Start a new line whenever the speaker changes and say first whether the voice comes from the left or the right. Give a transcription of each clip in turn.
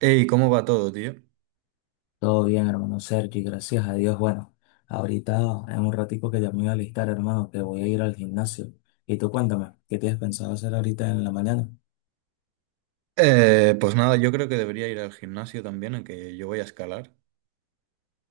right: Ey, ¿cómo va todo, tío?
left: Todo bien, hermano Sergi, gracias a Dios. Bueno, ahorita en un ratico que ya me voy a alistar, hermano, que voy a ir al gimnasio. Y tú cuéntame, ¿qué tienes pensado hacer ahorita en la mañana?
right: Pues nada, yo creo que debería ir al gimnasio también, en que yo voy a escalar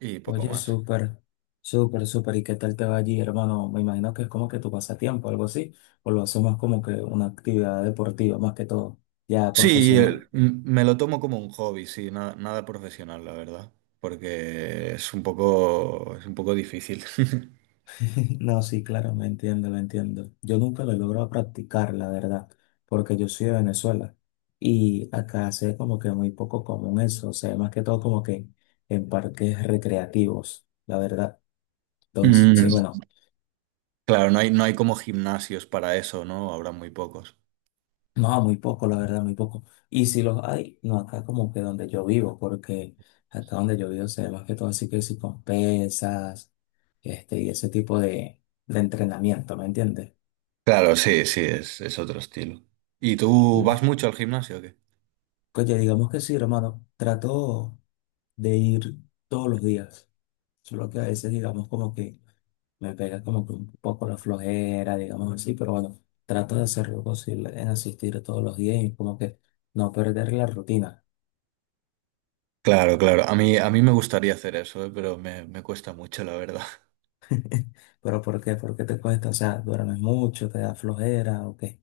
right: y poco
left: Oye,
right: más.
left: súper, súper, súper. ¿Y qué tal te va allí, hermano? Me imagino que es como que tu pasatiempo, algo así, o lo hacemos como que una actividad deportiva más que todo, ya
right: Sí,
left: profesional.
right: me lo tomo como un hobby, sí, nada, nada profesional, la verdad, porque es un poco difícil.
left: No, sí, claro, me entiendo, lo entiendo. Yo nunca lo he logrado practicar, la verdad, porque yo soy de Venezuela y acá se ve como que muy poco común eso, o sea, más que todo como que en parques recreativos, la verdad.
right: Mm,
left: Entonces, bueno,
right: claro, no hay como gimnasios para eso, ¿no? Habrá muy pocos.
left: no, muy poco, la verdad, muy poco. Y si los hay, no acá como que donde yo vivo, porque acá donde yo vivo se ve más que todo así que si con pesas, y ese tipo de entrenamiento, ¿me entiendes?
right: Claro, sí, sí, es otro estilo. ¿Y tú vas
left: Claro.
right: mucho al gimnasio o qué?
left: Oye, digamos que sí, hermano, trato de ir todos los días. Solo que a veces, digamos, como que me pega como que un poco la flojera, digamos así, pero bueno, trato de hacer lo posible en asistir todos los días y como que no perder la rutina.
right: Claro, claro. A mí me gustaría hacer eso, pero me cuesta mucho, la verdad.
left: ¿Pero por qué? ¿Por qué te cuesta? O sea, ¿duermes mucho, te da flojera o qué?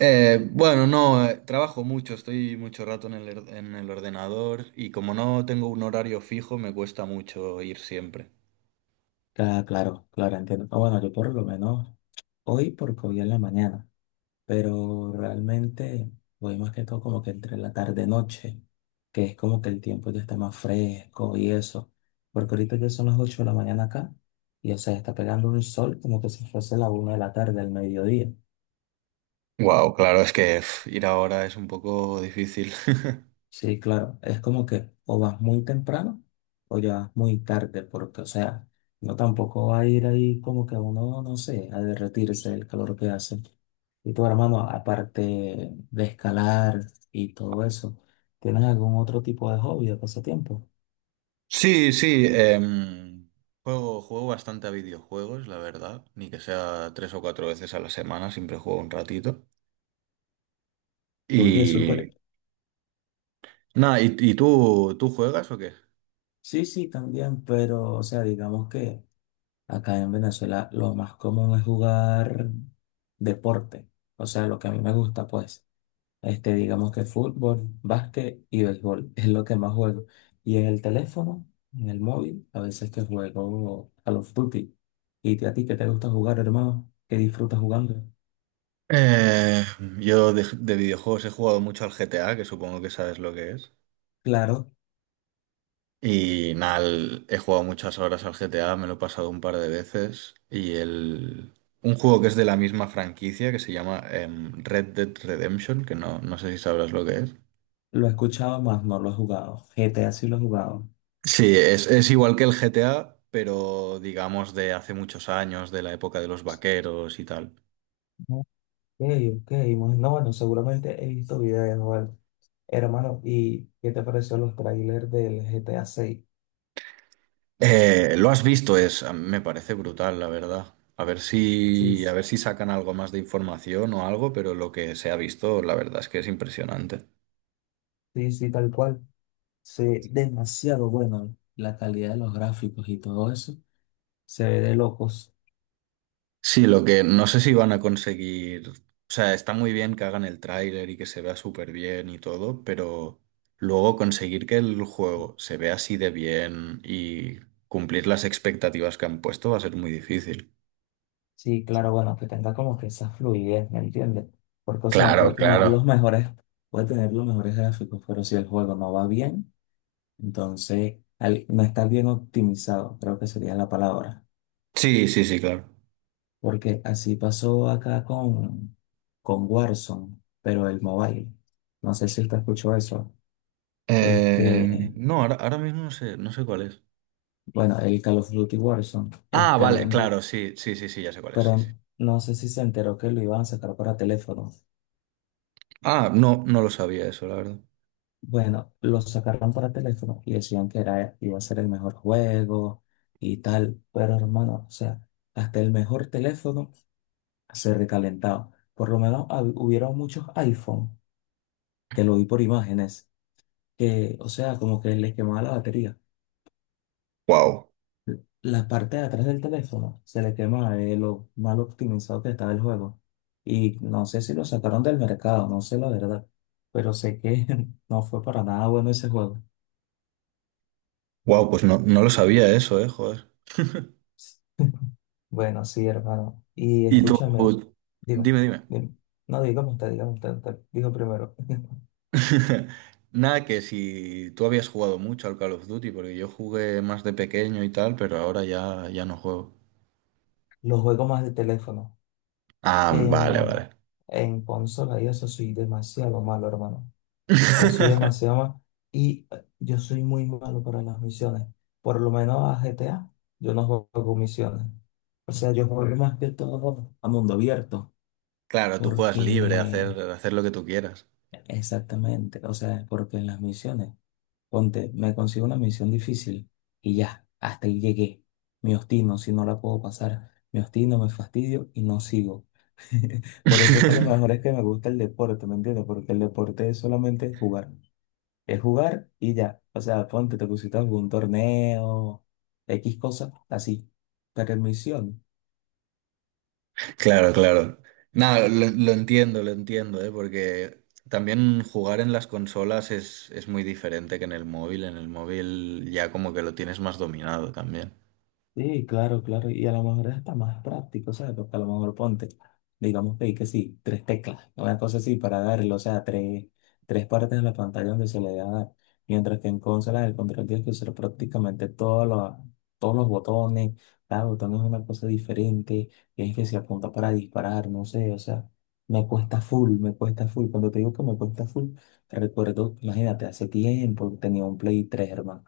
right: Bueno, no, trabajo mucho, estoy mucho rato en en el ordenador, y como no tengo un horario fijo, me cuesta mucho ir siempre.
left: Ah, claro, claro, entiendo. Ah, bueno, yo por lo menos hoy, porque hoy en la mañana, pero realmente voy más que todo como que entre la tarde-noche, que es como que el tiempo ya está más fresco y eso, porque ahorita ya son las 8 de la mañana acá y, o sea, está pegando un sol como que si fuese la una de la tarde, al mediodía.
right: Wow, claro, es que pf, ir ahora es un poco difícil.
left: Sí, claro, es como que o vas muy temprano o ya vas muy tarde, porque, o sea, no tampoco va a ir ahí como que uno, no sé, a derretirse el calor que hace. Y tu hermano, aparte de escalar y todo eso, ¿tienes algún otro tipo de hobby o pasatiempo?
right: Sí, sí, juego, juego bastante a videojuegos, la verdad, ni que sea tres o cuatro veces a la semana, siempre juego un ratito.
left: Oye, súper.
right: Y nada, ¿y, tú juegas o qué?
left: Sí, sí, también, pero, o sea, digamos que acá en Venezuela lo más común es jugar deporte, o sea, lo que a mí me gusta, pues. Digamos que fútbol, básquet y béisbol es lo que más juego. Y en el teléfono, en el móvil, a veces que juego Call of Duty. ¿Y a ti qué te gusta jugar, hermano? ¿Qué disfrutas jugando?
right: Eh, yo de videojuegos he jugado mucho al GTA, que supongo que sabes lo que es.
left: Claro,
right: Y nada, he jugado muchas horas al GTA, me lo he pasado un par de veces. Y el... un juego que es de la misma franquicia, que se llama Red Dead Redemption, que no, no sé si sabrás lo que es.
left: lo he escuchado más, no lo he jugado. GTA sí lo he jugado.
right: Sí, es igual que el GTA, pero digamos de hace muchos años, de la época de los vaqueros y tal.
left: Ok, ok, no, bueno, seguramente he visto videos, bueno. Hermano, ¿y qué te pareció los trailers del GTA 6?
right: Lo has visto, me parece brutal, la verdad.
left: Sí,
right: A ver si sacan algo más de información o algo, pero lo que se ha visto, la verdad es que es impresionante.
left: sí, sí, tal cual. Sí, demasiado bueno. La calidad de los gráficos y todo eso. Se ve de locos.
right: Sí, lo que no sé si van a conseguir, o sea, está muy bien que hagan el tráiler y que se vea súper bien y todo, pero luego conseguir que el juego se vea así de bien y cumplir las expectativas que han puesto va a ser muy difícil.
left: Sí, claro, bueno, que tenga como que esa fluidez, ¿me entiendes? Porque, o sea, puede
right: Claro,
left: tener
right: claro.
left: los mejores, puede tener los mejores gráficos, pero si el juego no va bien, entonces no está bien optimizado, creo que sería la palabra.
right: Sí, sí, sí, claro.
left: Porque así pasó acá con Warzone, pero el mobile. No sé si usted escuchó eso.
right: Eh,
left: Este,
right: no, ahora mismo no sé, no sé cuál es.
left: bueno, el Call of Duty Warzone,
right: Ah, vale, claro, sí, sí, sí, sí, ya sé cuál es, sí, sí.
left: pero no sé si se enteró que lo iban a sacar para teléfono.
right: Ah, no, no lo sabía eso, la verdad.
left: Bueno, lo sacaron para teléfono y decían que era, iba a ser el mejor juego y tal, pero hermano, o sea, hasta el mejor teléfono se recalentaba. Por lo menos hubieron muchos iPhone, que lo vi por imágenes, que, o sea, como que les quemaba la batería.
right: Wow.
left: La parte de atrás del teléfono se le quemaba de lo mal optimizado que estaba el juego. Y no sé si lo sacaron del mercado, no sé la verdad, pero sé que no fue para nada bueno ese juego.
right: Wow, pues no, no lo sabía eso, joder.
left: Bueno, sí, hermano. Y
right: Y tú,
left: escúchame, dime,
right: dime, dime.
left: dime. No, dígame usted, usted. Digo primero.
right: Nada, que si tú habías jugado mucho al Call of Duty, porque yo jugué más de pequeño y tal, pero ahora ya, ya no juego.
left: Los juegos más de teléfono.
right: Ah, vale,
left: En,
right: vale.
left: en consola y eso soy demasiado malo, hermano. O sea, soy demasiado malo. Y yo soy muy malo para las misiones. Por lo menos a GTA, yo no juego misiones. O sea, yo juego más que todo a mundo abierto.
right: Claro, tú juegas libre,
left: Porque,
right: hacer, hacer lo que tú quieras.
left: exactamente, o sea, porque en las misiones. Ponte, me consigo una misión difícil y ya, hasta ahí llegué. Me obstino si no la puedo pasar. Me obstino, me fastidio y no sigo. Por eso es que lo mejor es que me gusta el deporte, ¿me entiendes? Porque el deporte es solamente jugar. Es jugar y ya. O sea, ponte, te pusiste algún torneo, X cosas, así. Pero en misión.
right: Claro, claro. Nada, lo entiendo, ¿eh? Porque también jugar en las consolas es muy diferente que en el móvil. En el móvil ya como que lo tienes más dominado también.
left: Sí, claro, claro. Y a lo mejor es hasta más práctico, ¿sabes? Porque a lo mejor ponte, digamos que hay que sí, tres teclas, una cosa así para darle, o sea, tres, tres partes de la pantalla donde se le da a dar. Mientras que en consola el control tienes que usar prácticamente todos los botones, cada botón es una cosa diferente, tienes que se apunta para disparar, no sé, o sea, me cuesta full, me cuesta full. Cuando te digo que me cuesta full, recuerdo, imagínate, hace tiempo tenía un Play 3, hermano.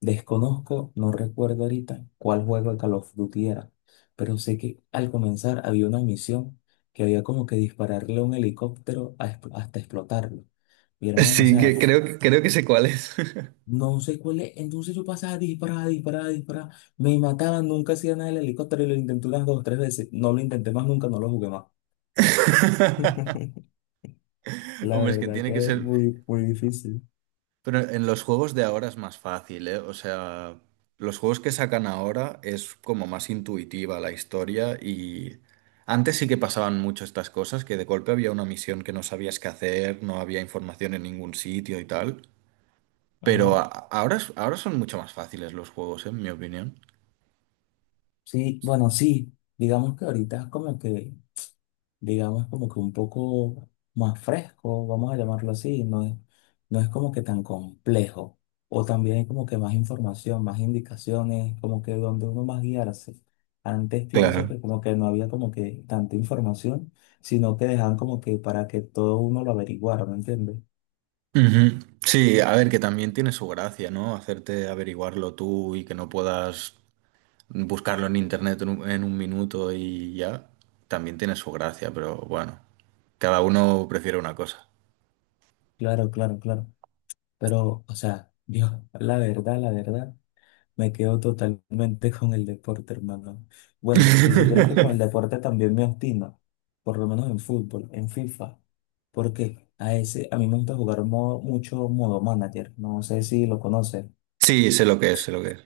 left: Desconozco, no recuerdo ahorita cuál juego de Call of Duty era, pero sé que al comenzar había una misión que había como que dispararle a un helicóptero a hasta explotarlo. Mi hermano, o
right: Sí,
left: sea,
right: creo que sé cuál es.
left: no sé cuál es. Entonces yo pasaba disparada, disparada, disparada. Me mataban, nunca hacía nada el helicóptero y lo intenté unas dos o tres veces. No lo intenté más nunca, no lo jugué más. La
right: Hombre, es que
left: verdad
right: tiene que
left: que es
right: ser.
left: muy, muy difícil.
right: Pero en los juegos de ahora es más fácil, ¿eh? O sea, los juegos que sacan ahora es como más intuitiva la historia, y antes sí que pasaban mucho estas cosas, que de golpe había una misión que no sabías qué hacer, no había información en ningún sitio y tal.
left: Ajá.
right: Ahora son mucho más fáciles los juegos, ¿eh? En mi opinión.
left: Sí, bueno, sí, digamos que ahorita como que digamos, como que un poco más fresco, vamos a llamarlo así, no es como que tan complejo. O también hay como que más información, más indicaciones, como que donde uno más guiarse. Antes pienso
right: Claro.
left: que como que no había como que tanta información, sino que dejaban como que para que todo uno lo averiguara, ¿me entiendes?
right: Ujú. Sí, a ver, que también tiene su gracia, ¿no? Hacerte averiguarlo tú y que no puedas buscarlo en internet en un minuto, y ya también tiene su gracia, pero bueno, cada uno prefiere una cosa.
left: Claro, claro, claro. Pero, o sea, yo, la verdad, la verdad. Me quedo totalmente con el deporte, hermano. Bueno, si supieras que con el deporte también me obstino, por lo menos en fútbol, en FIFA, porque a ese, a mí me gusta jugar mucho modo manager, no sé si lo conoces.
right: Sí, sé lo que es, sé lo que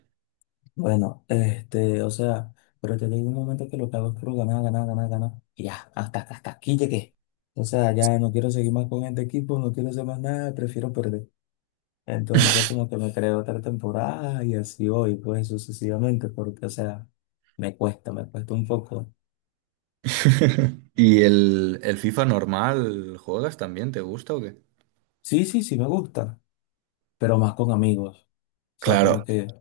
left: Bueno, o sea, pero te digo un momento que lo que hago es puro ganar, ganar, ganar, ganar, y ya, hasta, hasta aquí llegué. O sea, ya no quiero seguir más con este equipo, no quiero hacer más nada, prefiero perder. Entonces
right: es.
left: como que me creo otra temporada y así voy, pues sucesivamente, porque o sea, me cuesta un poco.
right: ¿Y el FIFA normal juegas también? ¿Te gusta o qué?
left: Sí, sí, sí me gusta, pero más con amigos. O sea, como
right: Claro.
left: que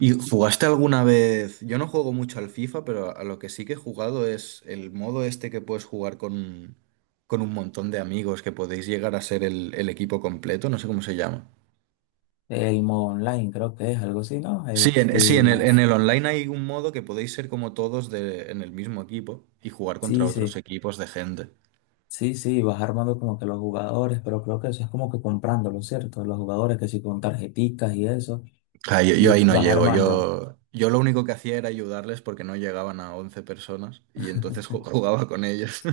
right: ¿Y jugaste alguna vez? Yo no juego mucho al FIFA, pero a lo que sí que he jugado es el modo este que puedes jugar con un montón de amigos, que podéis llegar a ser el equipo completo, no sé cómo se llama.
left: el modo online creo que es algo así, ¿no?
right: Sí, en el online hay un modo que podéis ser como todos en el mismo equipo y jugar contra
left: Sí,
right: otros
left: sí,
right: equipos de gente.
left: sí, sí, vas armando como que los jugadores, pero creo que eso es como que comprándolo, ¿cierto? Los jugadores que sí con tarjeticas y eso,
right: Ah, yo
left: y
right: ahí no
left: vas
right: llego.
left: armando.
right: Yo lo único que hacía era ayudarles porque no llegaban a 11 personas, y entonces jugaba con ellos.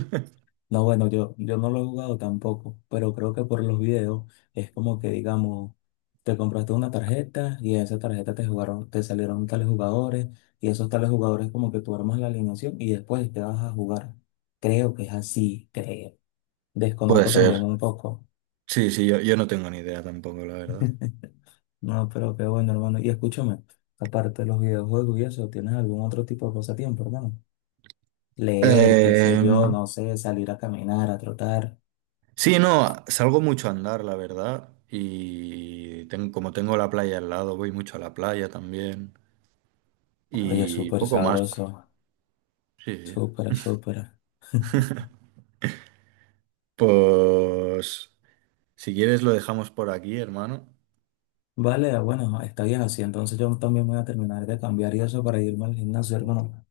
left: No, bueno, yo no lo he jugado tampoco, pero creo que por los videos es como que, digamos, te compraste una tarjeta y en esa tarjeta te jugaron, te salieron tales jugadores y esos tales jugadores como que tú armas la alineación y después te vas a jugar. Creo que es así, creo.
right: Puede
left: Desconozco también
right: ser.
left: un poco.
right: Sí, sí, yo no tengo ni idea tampoco, la verdad.
left: No, pero qué bueno, hermano. Y escúchame, aparte de los videojuegos y eso, ¿tienes algún otro tipo de pasatiempo, hermano? Leer, qué sé
right: Eh,
left: yo, no sé, salir a caminar, a trotar.
right: sí, no, salgo mucho a andar, la verdad. Y como tengo la playa al lado, voy mucho a la playa también.
left: Oye,
right: Y
left: súper
right: poco más.
left: sabroso,
right: Sí, sí.
left: súper, súper.
right: Pues si quieres lo dejamos por aquí, hermano.
left: Vale, ah, bueno, está bien así. Entonces yo también voy a terminar de cambiar y eso para irme al gimnasio, hermano.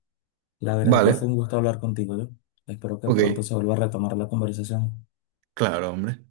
left: La verdad que fue
right: Vale,
left: un gusto hablar contigo, yo. Espero que
right: ok,
left: pronto se vuelva a retomar la conversación.
right: claro, hombre.